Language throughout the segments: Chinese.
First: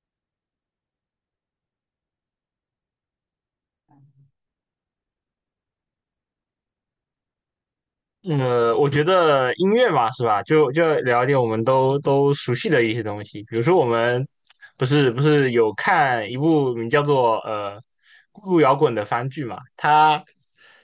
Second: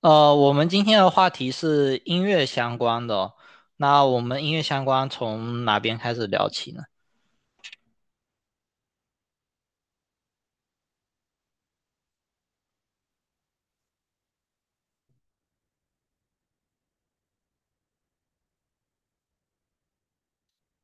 我们今天的话题是音乐相关的哦。那我们音乐相关从哪边开始聊起呢？我觉得音乐嘛，是吧？就聊一点我们都熟悉的一些东西，比如说我们不是有看一部名叫做《孤独摇滚》的番剧嘛？它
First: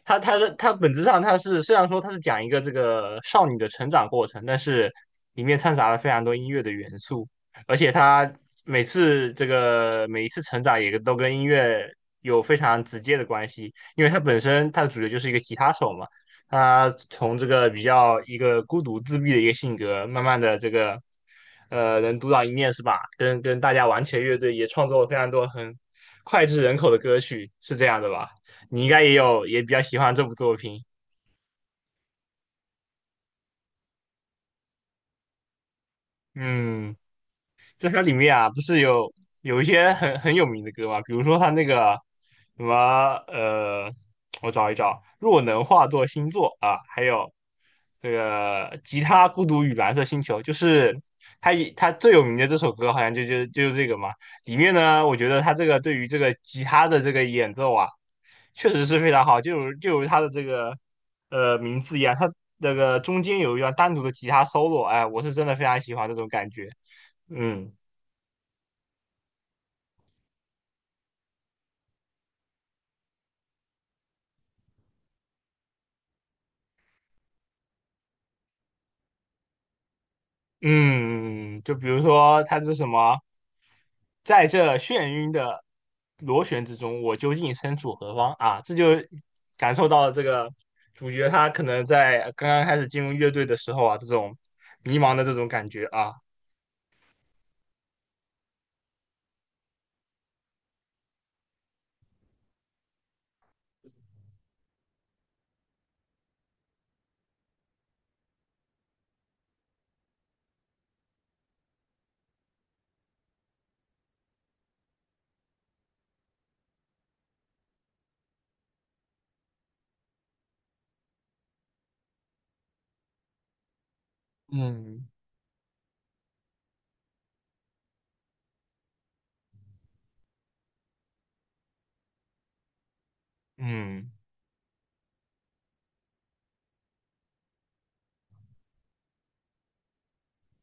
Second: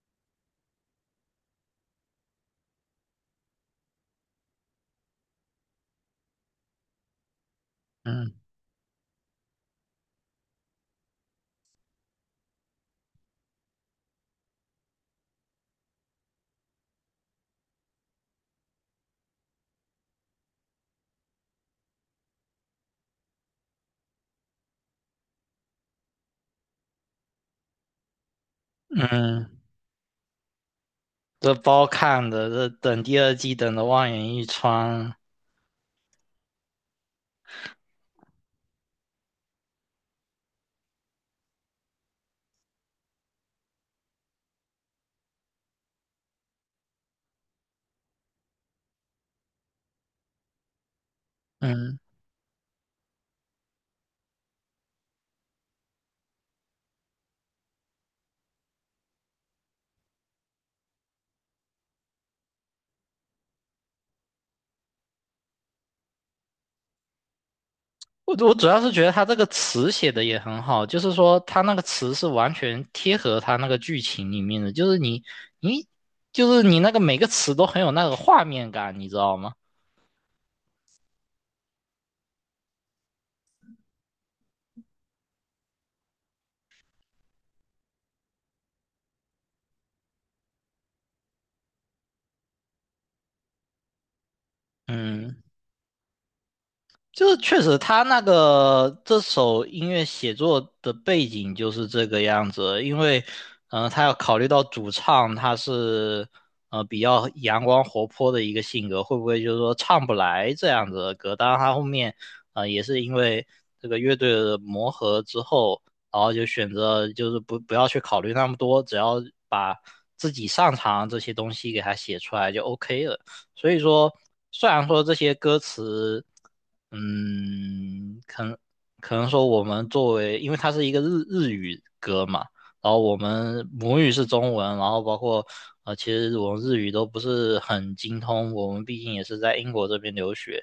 它它的它本质上它是虽然说它是讲一个这个少女的成长过程，但是里面掺杂了非常多音乐的元素，而且它嗯每次这个每一次成长也都跟音乐有非常直接的关系，因为它本身它的主角就是一个吉他手嘛。他从这个比较一个孤独自闭的一个性格，慢慢的这个能独当一面是吧？跟大家玩起了乐队，也创作了非常多很脍炙人口的歌曲，是这样的吧？你应该也有嗯，也比较喜欢这部作品。这包看的，这等第二季等的望眼欲穿。嗯。在它里面啊，不是有一些很有名的歌嘛，比如说它那个什么呃，我找一找，若能化作星座啊，还有这个吉他孤独与蓝色星球，就是它以它嗯，最有名的这首歌，好像就是这个嘛。里面呢，我觉得它这个对于这个吉他的这个演奏啊，确实是非常好，就如它的这个名字一样，它那个中间有一段单独的吉他 solo,哎，我是真的非常喜欢这种感觉，嗯。我主要是觉得他这个词写的也很好，就是说他那个词是完全贴合他那个剧情里面的，就是你就是你那个每个词都很有那个画面感，你知道吗？嗯，就比如说它是什么，在这眩晕的螺旋之中，我究竟身处何方啊？这就感受到了这个主角他可能在刚刚开始进入乐队的时候啊，这种迷茫的这嗯。种感觉啊，就是确实，他那个这首音乐写作的背景就是这个样子，因为，他要考虑到主唱他是，比较阳光活泼的一个性格，会不会就是说唱不来这样子的歌？当然，他后面，也是因为这个乐队的磨合之后，然后就选择就是不要去考虑那么多，只要把自己擅长这些东西给他写出来就 OK 了。所以说，虽然说嗯，这些歌词。嗯，可能可能说我们作为，因为它是一个日语歌嘛，然后我们母语嗯。是中文，然后包括其实我们日语都不是很精通，我们毕竟也是在英国这边留学，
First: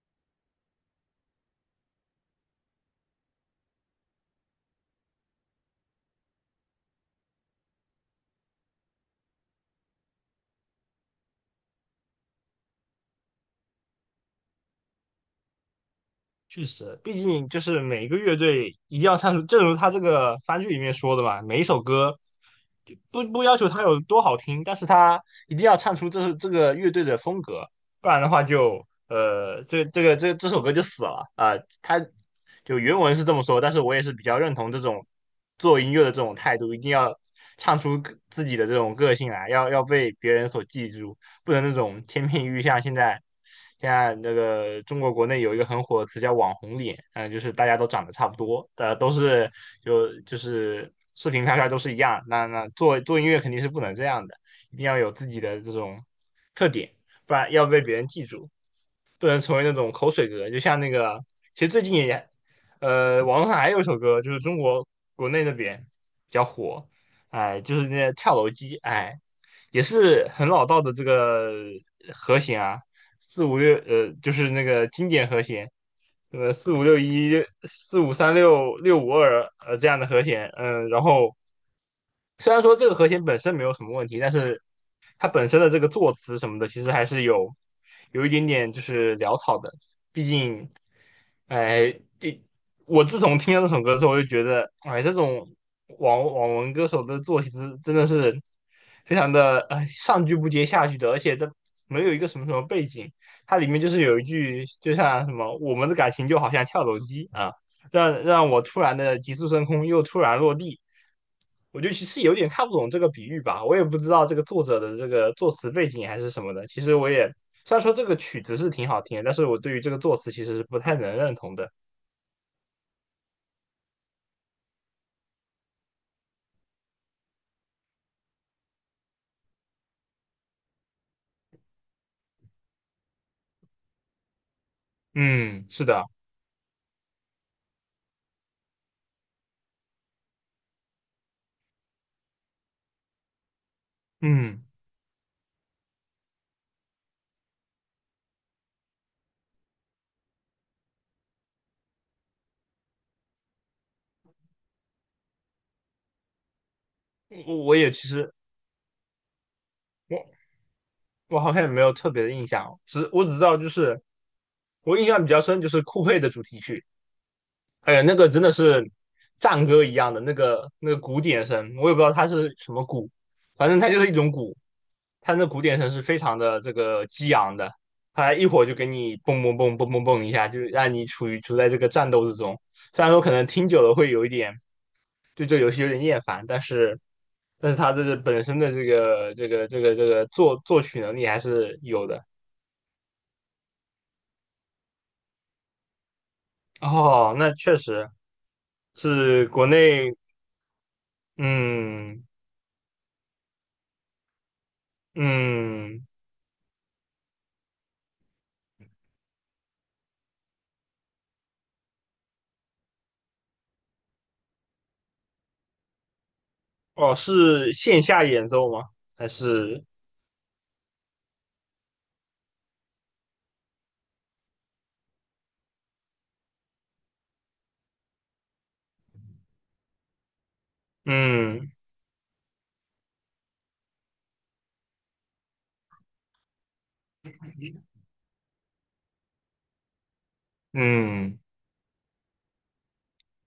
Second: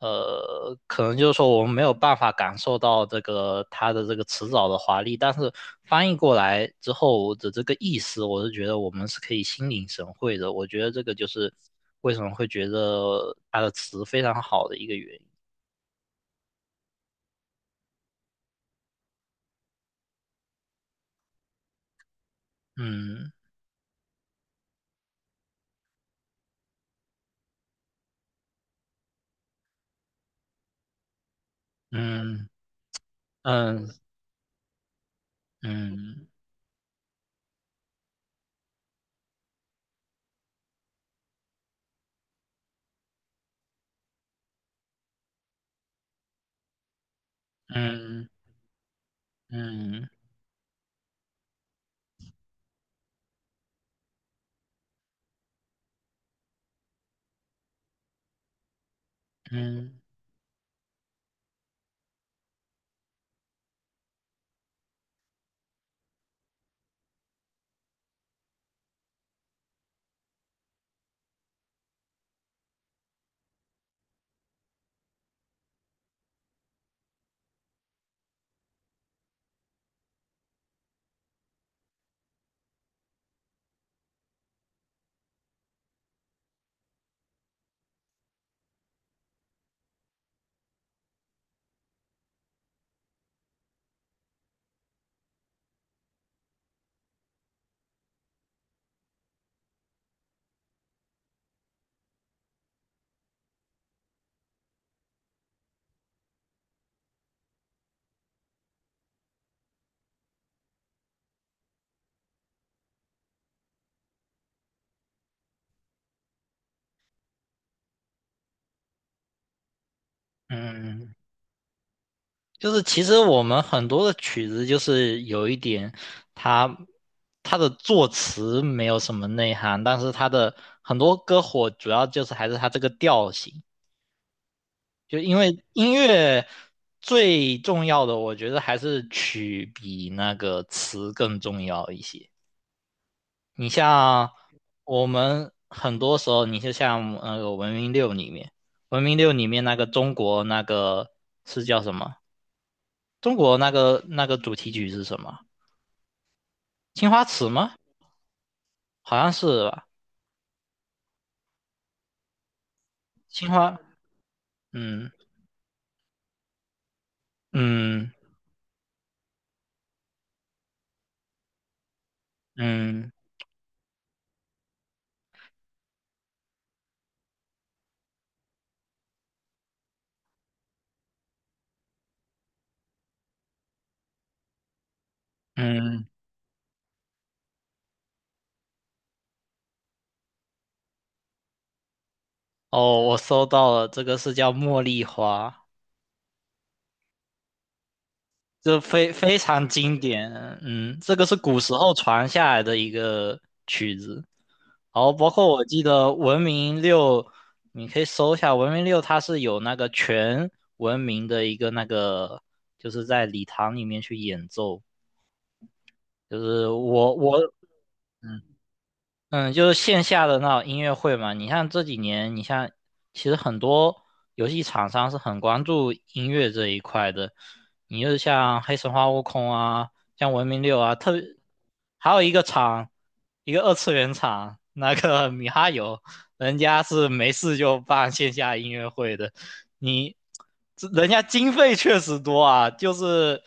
可能就是说我们没有办法感受到这个它的这个词藻的华丽，但是翻译过来之后的这个意思，我是觉得我们是可以心领神会的，我觉得这个就是为什么会觉得它的词非常好的一个原因。确实，毕竟就是每个乐队一定要唱出，正如他这个番剧里面说的嘛，每一首歌就不嗯不要求它有多好听，但是它一定要唱出这是这个乐队的风格，不然的话就这个这首歌就死了啊。他嗯就原文是这么说，但是嗯我也是比较认同这种做音乐的这嗯种态度，一定要唱出个自己的这种个性来，要被别人所记住。不能那种千篇一律。像现在，现在那个中国国内有一个很火的词叫“网红脸”，嗯、就是大家都长得差嗯不多，都是就嗯就是视频拍出来都是一样。那做音乐肯定是不能这样的，一定要有自己的这种特点，不然要被别人记住。不能成为那种嗯口水歌，就像那个，其实最近也，网络上还有一首歌，就是中国国内那边比较火，哎，就是那个跳楼机，哎，也是很老道的这个和弦啊，四五六，就是那个经典和弦，四五六一、四五三六、六五二，这样的和弦，嗯，然后虽然说这个和弦本身没有什么问题，但是它本身的这个作词什么的，其实还是有有一点点就是潦草的。毕竟，哎，这我自从听了这首歌之后，我就觉得，哎，这种网文歌手的作词真的是非常的，哎，上句不接下句的，而且这没有一个什么背景，它里面就是有一句，就像什么，我们的感情就好像跳楼机啊。让我突然的急速升空，又突然落地。我就其实有点看不懂这个比喻吧，我也不知道这个作者的这个作词背景还是什么的。其实我也虽然说这个曲子是挺好听的，但是我对于这个作词其实是不太嗯，能认同的。就是其实我们很多的曲子，就是有一点它它的作词没有什么内涵，但是它的很多歌火主要就是还是它这个调性，就因为嗯，是音的。乐最重要的，我觉得还是曲比那个词更重要一些。你像嗯，我们很多时候，你就像那个《文明六》里面，《文明六》里面那个中国那个是叫什么？中国那个主题曲是什么？青花瓷我吗？我也其实好像是吧。我我好像也没有特别的印象，只我只知青道就花，是我印嗯象比较深就是酷配的主题曲。哎呀，嗯那个真的是战歌一样的那个那个鼓点声，我也不知道它是什么鼓，嗯反正它就是一种鼓，它那鼓点声是非常的这个激昂的，它一会儿就给你蹦蹦蹦蹦蹦蹦一下，就让你处在这个战斗之中。虽然说可能听久了会有一点对这个游戏有点嗯。厌烦，但是但是它这个本身的这个作曲能力还是有的。哦，我搜到了，这个是叫茉莉花。哦，那确实就非非是国常经内。典。嗯，这个是古时候嗯传下来的一个曲子，然后包括我记嗯。得《文明六》，你可以搜一下《文明六》，它是有那个全文明的一个那个，就是在礼堂里面去演奏，就是我哦，我是线下演奏吗？还嗯，就是是线下的那种音乐会嘛。你像这几年，你像其实很多游戏厂商是很关注音乐这一块的。你就像黑神话悟空啊，像文明六啊，特别嗯还有一个厂，一个二次元厂，那个米哈游，人家是没事就办线下音乐会的。你这人家嗯，经费确实多啊，就是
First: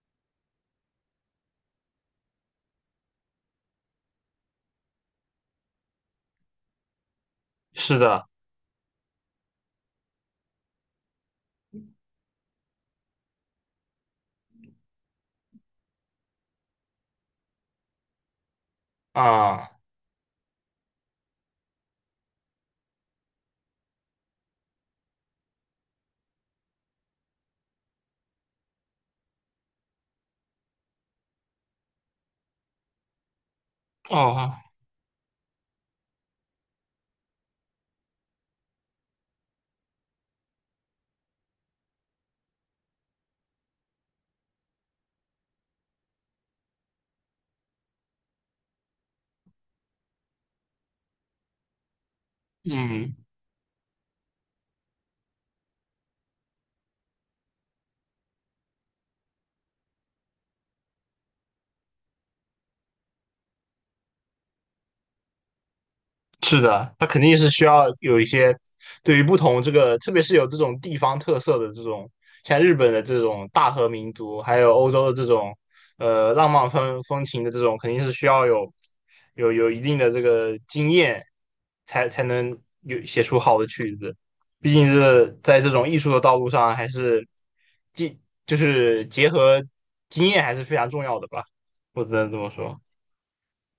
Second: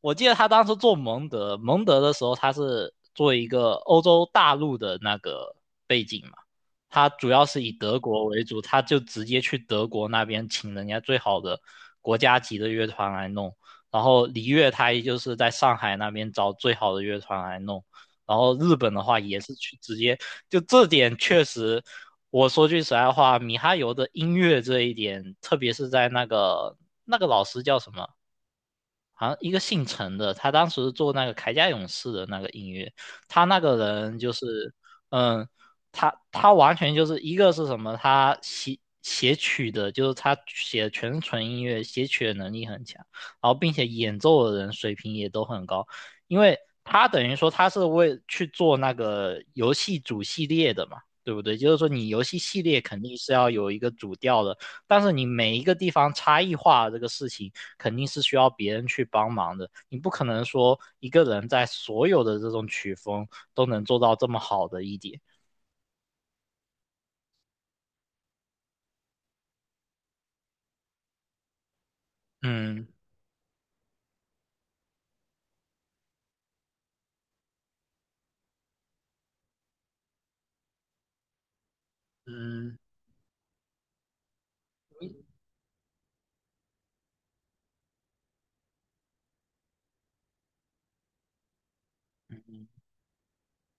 我记得他当时做蒙德，蒙德的时候他是做一个欧洲大陆的那个背景嘛，他主要是以德是国的为主，他就直接去德国那边请人家最好的国家级的乐团来弄，然后璃乐他也就是在上海那边找最好的乐团来弄。然后日本的话也是啊去直接，就这点确实我说句实在话，米哈游的音乐这一点，特别是在那个老师叫什么好像一个姓陈的，他当时做那个铠甲勇士的那个音乐，他那个人就哦是，嗯，他完全就是一个是什么，他写曲的，就是他写的全是纯音乐，写曲的能力很强，然后并且演奏的人水平也都很高，因为他等于说他是为去做那个游戏主系列的嘛，对不对？就是说你游戏系列肯定嗯。是要有一个主调的。但是你每一个地方差异化这个事情，肯定是需要别人去帮忙的。你不可能说一个人在所有的这种曲风都能做到这么好的一点。是的，它肯定是需要有一些对于不同这个，特别是有这种地方特色的这种，像日嗯本的这种大和民族，还有欧洲的这种浪漫风情的这种，肯定是需要有有一定的这个经验，才能嗯，有写出好的曲子。毕竟是在这种艺术的道路上，还是经就是结合经验还是非常重要的吧，我只能这么说。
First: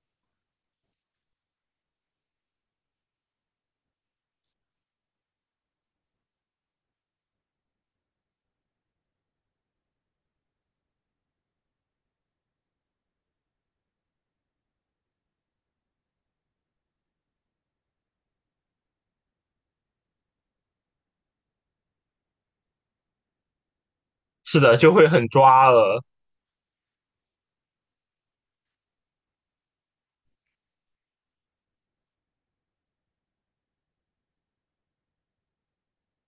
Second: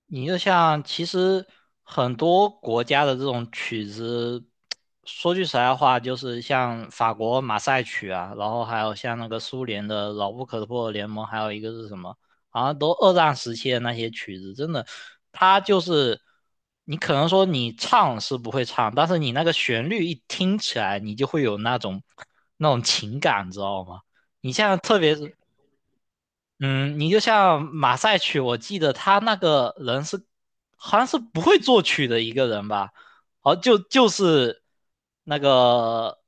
你就像其实很多国家的这种曲子，说句实在话，就是像法国马赛曲啊，然后还有像那个苏联的《牢不可破的联盟》，还有一个是什么，好像都二战时期的那些曲子，真的，它就是你可能说你唱是不会唱，但是你那个旋律一听起来，你就会有那种那种情感，知道吗？你是像的，就特会别很是。抓了。嗯，你就像马赛曲，我记得他那个人是好像是不会作曲的一个人吧？好，就是那个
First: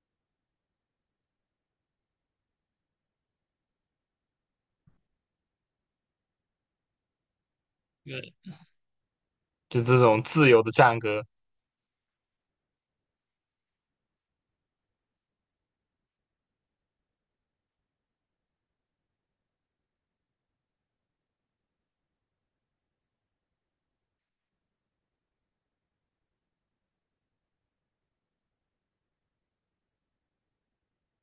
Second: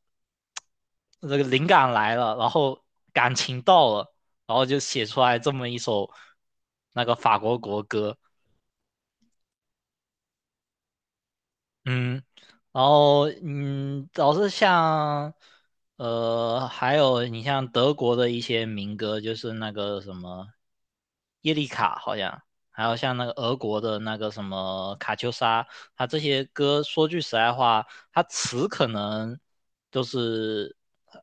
那个灵感来了，然后感情到了，然后就写出来这么一首那个法国国歌。就这种自由的战歌嗯。然后老是像还有你像德国的一些民歌，就是那个什么耶利卡，好像还有像那个俄国的那个什么卡秋莎，它这些歌，说句实在话，它词可能就是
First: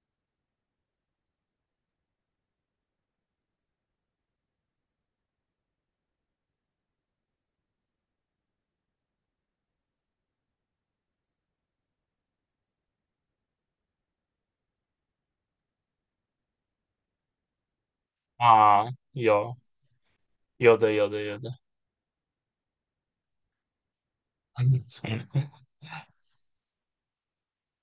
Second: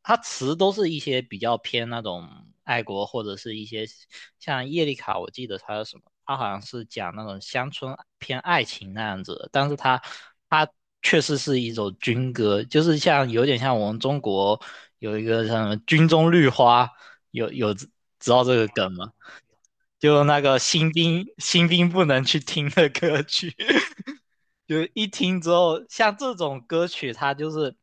它词都是一些比较偏那种爱国或者是一些像叶丽卡，我记得他什么，他好像是讲那种乡村偏爱情那样子但是他他确实是一首军歌，就是像有点像我们中国有一个像什么"军中绿花"，有知道这个啊，梗吗？有就那个有新的有的兵有的，新兵不能去听的歌曲，就一听之后，像这种歌曲，它就是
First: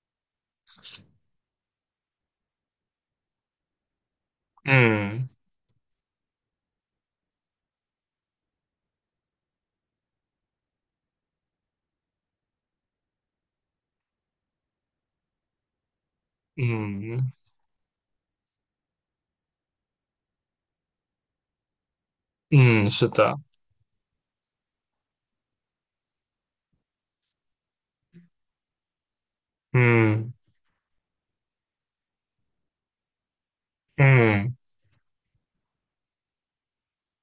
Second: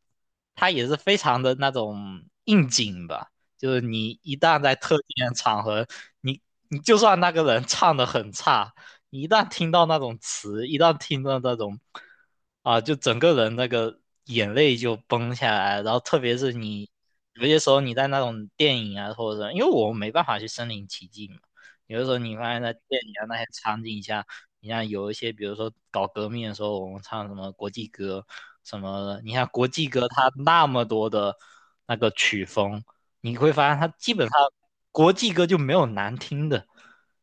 它也是非常的那种应景吧，就是你一旦在特定嗯的场合，你你就算那个人唱的很差，你一旦听到那种词，一旦听到那种啊，就整个人那个眼泪就崩下来，然后特别是你。嗯有些时候你在那种电影啊，或者什么因为我们没办法去身临其境嘛，有的时候你发现在嗯，电是影啊的，那些场景下，你像有一些，比如说搞革命的时候，我们唱什么国际歌什么的，你看国际歌它嗯那么多的那个曲风，你会发现它基本上嗯，国际歌就没有难听的。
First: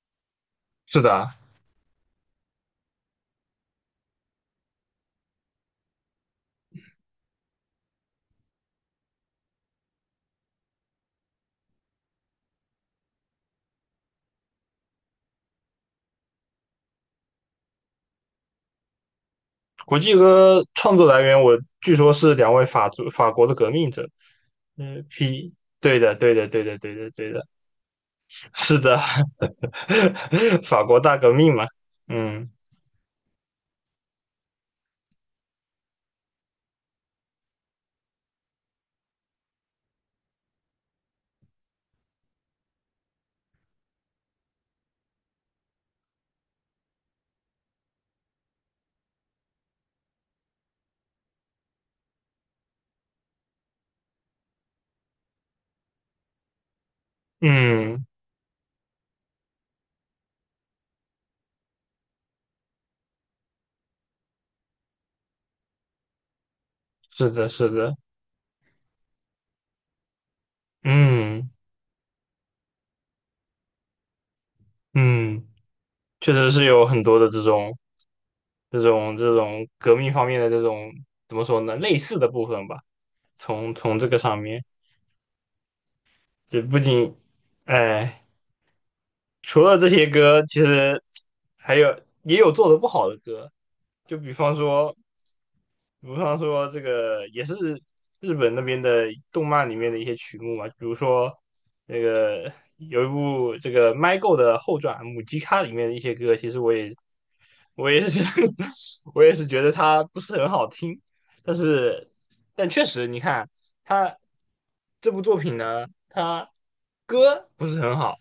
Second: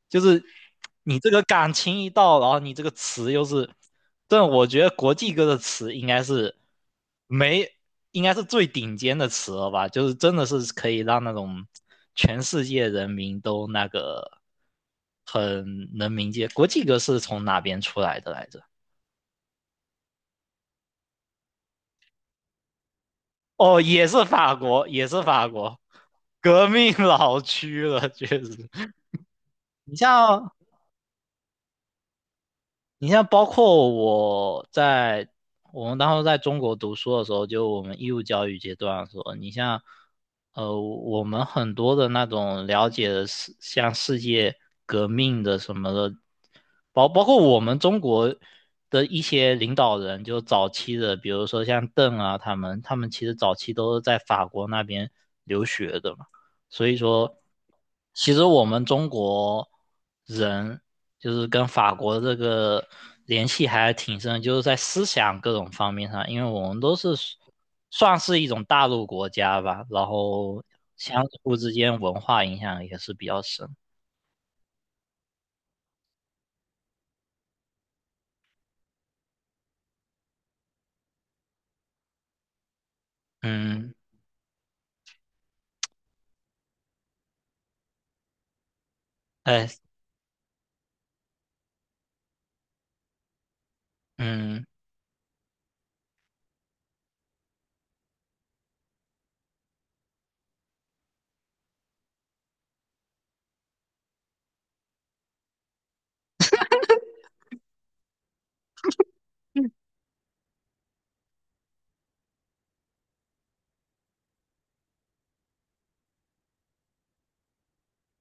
就是是你这的。个感情一到，然后你这个词又是，但我觉得国际歌的词应该是没，应该是最顶尖的词了吧？就是真的是可以让那种全世界人民都那个很能明解。国际歌是从哪边出来的来着？国际歌创作来源，我据说是两位法国的革哦，命也者，是法国，嗯也是法，P,国，对的对的对革的命对的对老的，区了，确实。是的，你像 法国大革命嘛，嗯你像包括我在我们当时在中国读书的时候，就我们义务教育阶段的时候，你像我们很多的那种了解的像世界革命的什么的，包括我们中国的一些领导人，就早期的，比如说像邓啊，他们其实早期都是在法国那边留学的嘛。所以说，嗯，其实我们中国人就是跟法国这个联系还挺深的就是在思想各种方面上，因为我们都是是的是的，算是一种大陆国家吧，然后相嗯互之间文化影响也是比较深。嗯，确实是有很多的这种这种革命方面的这种怎么说呢，类似的部分吧。从嗯，从这个上面，这不仅，哎，除哎，了这些歌，其实还有也有做的不好的歌，就比方嗯，说。比方说这个也是日本那边的动漫里面的一些曲目嘛，比如说那个有一部这个《My Go》的后传《母鸡咖》里面的一些歌，其实我也我也是 我也是觉得它不是很好听，但是但确实你看它这部作品呢，它歌不是很好，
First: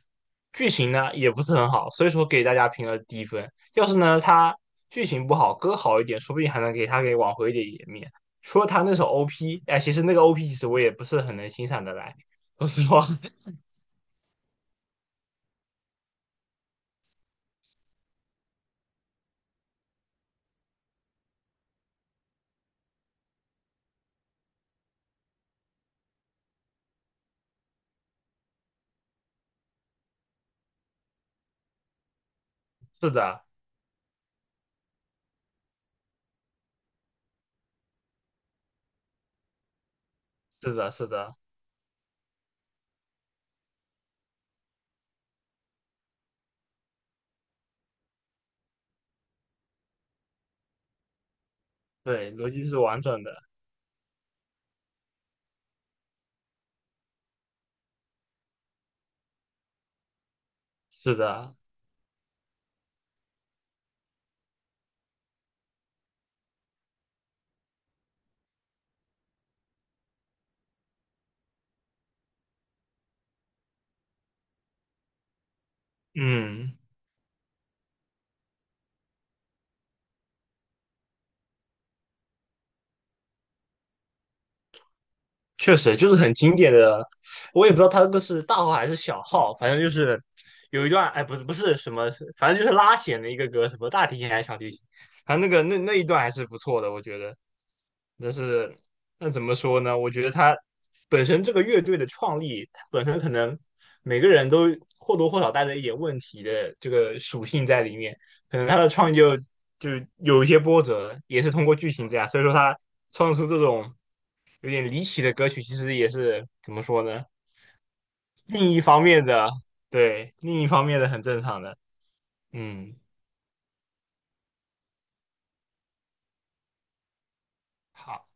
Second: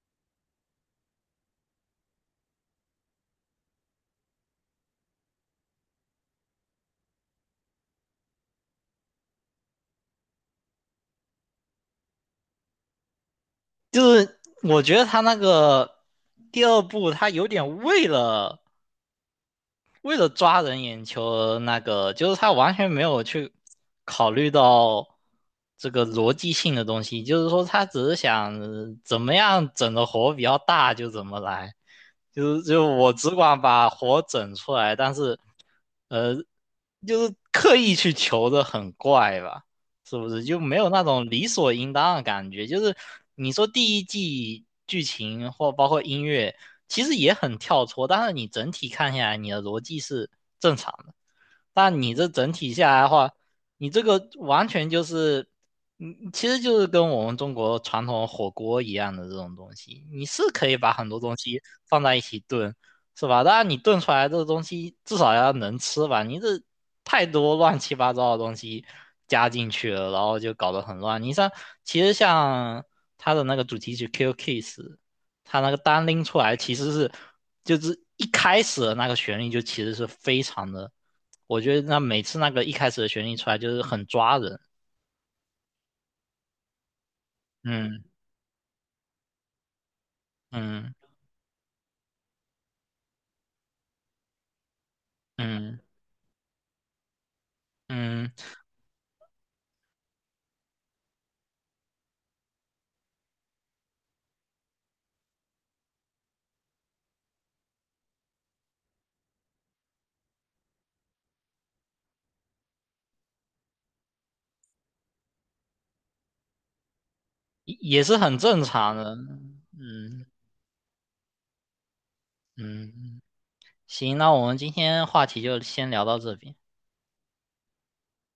剧情呢也不是很好，所以说给大家评了低分。要是呢，他剧情不好，歌好一点，说不定还能给他给挽回一点颜面。除了他那首 OP,哎，其实那个 OP 其实我也不是很能欣赏的来，说实话。就是我觉得他那个第二部，他有点为了抓人眼球而那个，就是他完全没有去考虑到这个逻辑性的东西，就是说他只是想怎么样整的活比较大就怎么来，就是就是我只的，管把活整出来，但是呃就是刻意去求的很怪吧，是不是？就是没有的，那是种的，理所应当的感觉。就是你说第一季剧情或包括音乐，其实也很跳脱，但是你整体看下来，你的逻辑是正常的。但你这对，逻整辑体是下完来的整的，话，你这个完全就是，嗯，其实就是跟我们中国传统火锅一样的这种东西，你是可以把很是多东的，西放在一起炖，是吧？当然你炖出来这个东西至少要能吃吧，你这太多乱七八糟的东西加进去了，然后就搞得很乱。你像其实像它的那个主题曲《k i Kiss》，它那个单拎出来其嗯。实是就是一开始的那个旋律就其实是非常的。我觉得那每次那个一开始的旋律出来就是很抓人，确实就是很经典的，我也不知道他嗯那个是大号还是小号，反正就是有一嗯段，哎，不是什么，反正就是拉弦的一个歌，什么大提琴还是小提琴，反正那个那嗯那一段还是不错的，我觉得。嗯，但是那怎么说呢？我觉得他本身这个乐队的创立，它本身可能每个人都或多或少带着一点问题的这个属性在里面，可能他的创意就就有一些波折，也是通过剧情这样，所以说他创作出这种有点离奇的歌曲，其实也是怎么说呢？也是很正另一常方的。面的，嗯对，另一方面的很正常的，嗯。嗯，嗯，行，那我们今天话题就先聊到这边。好。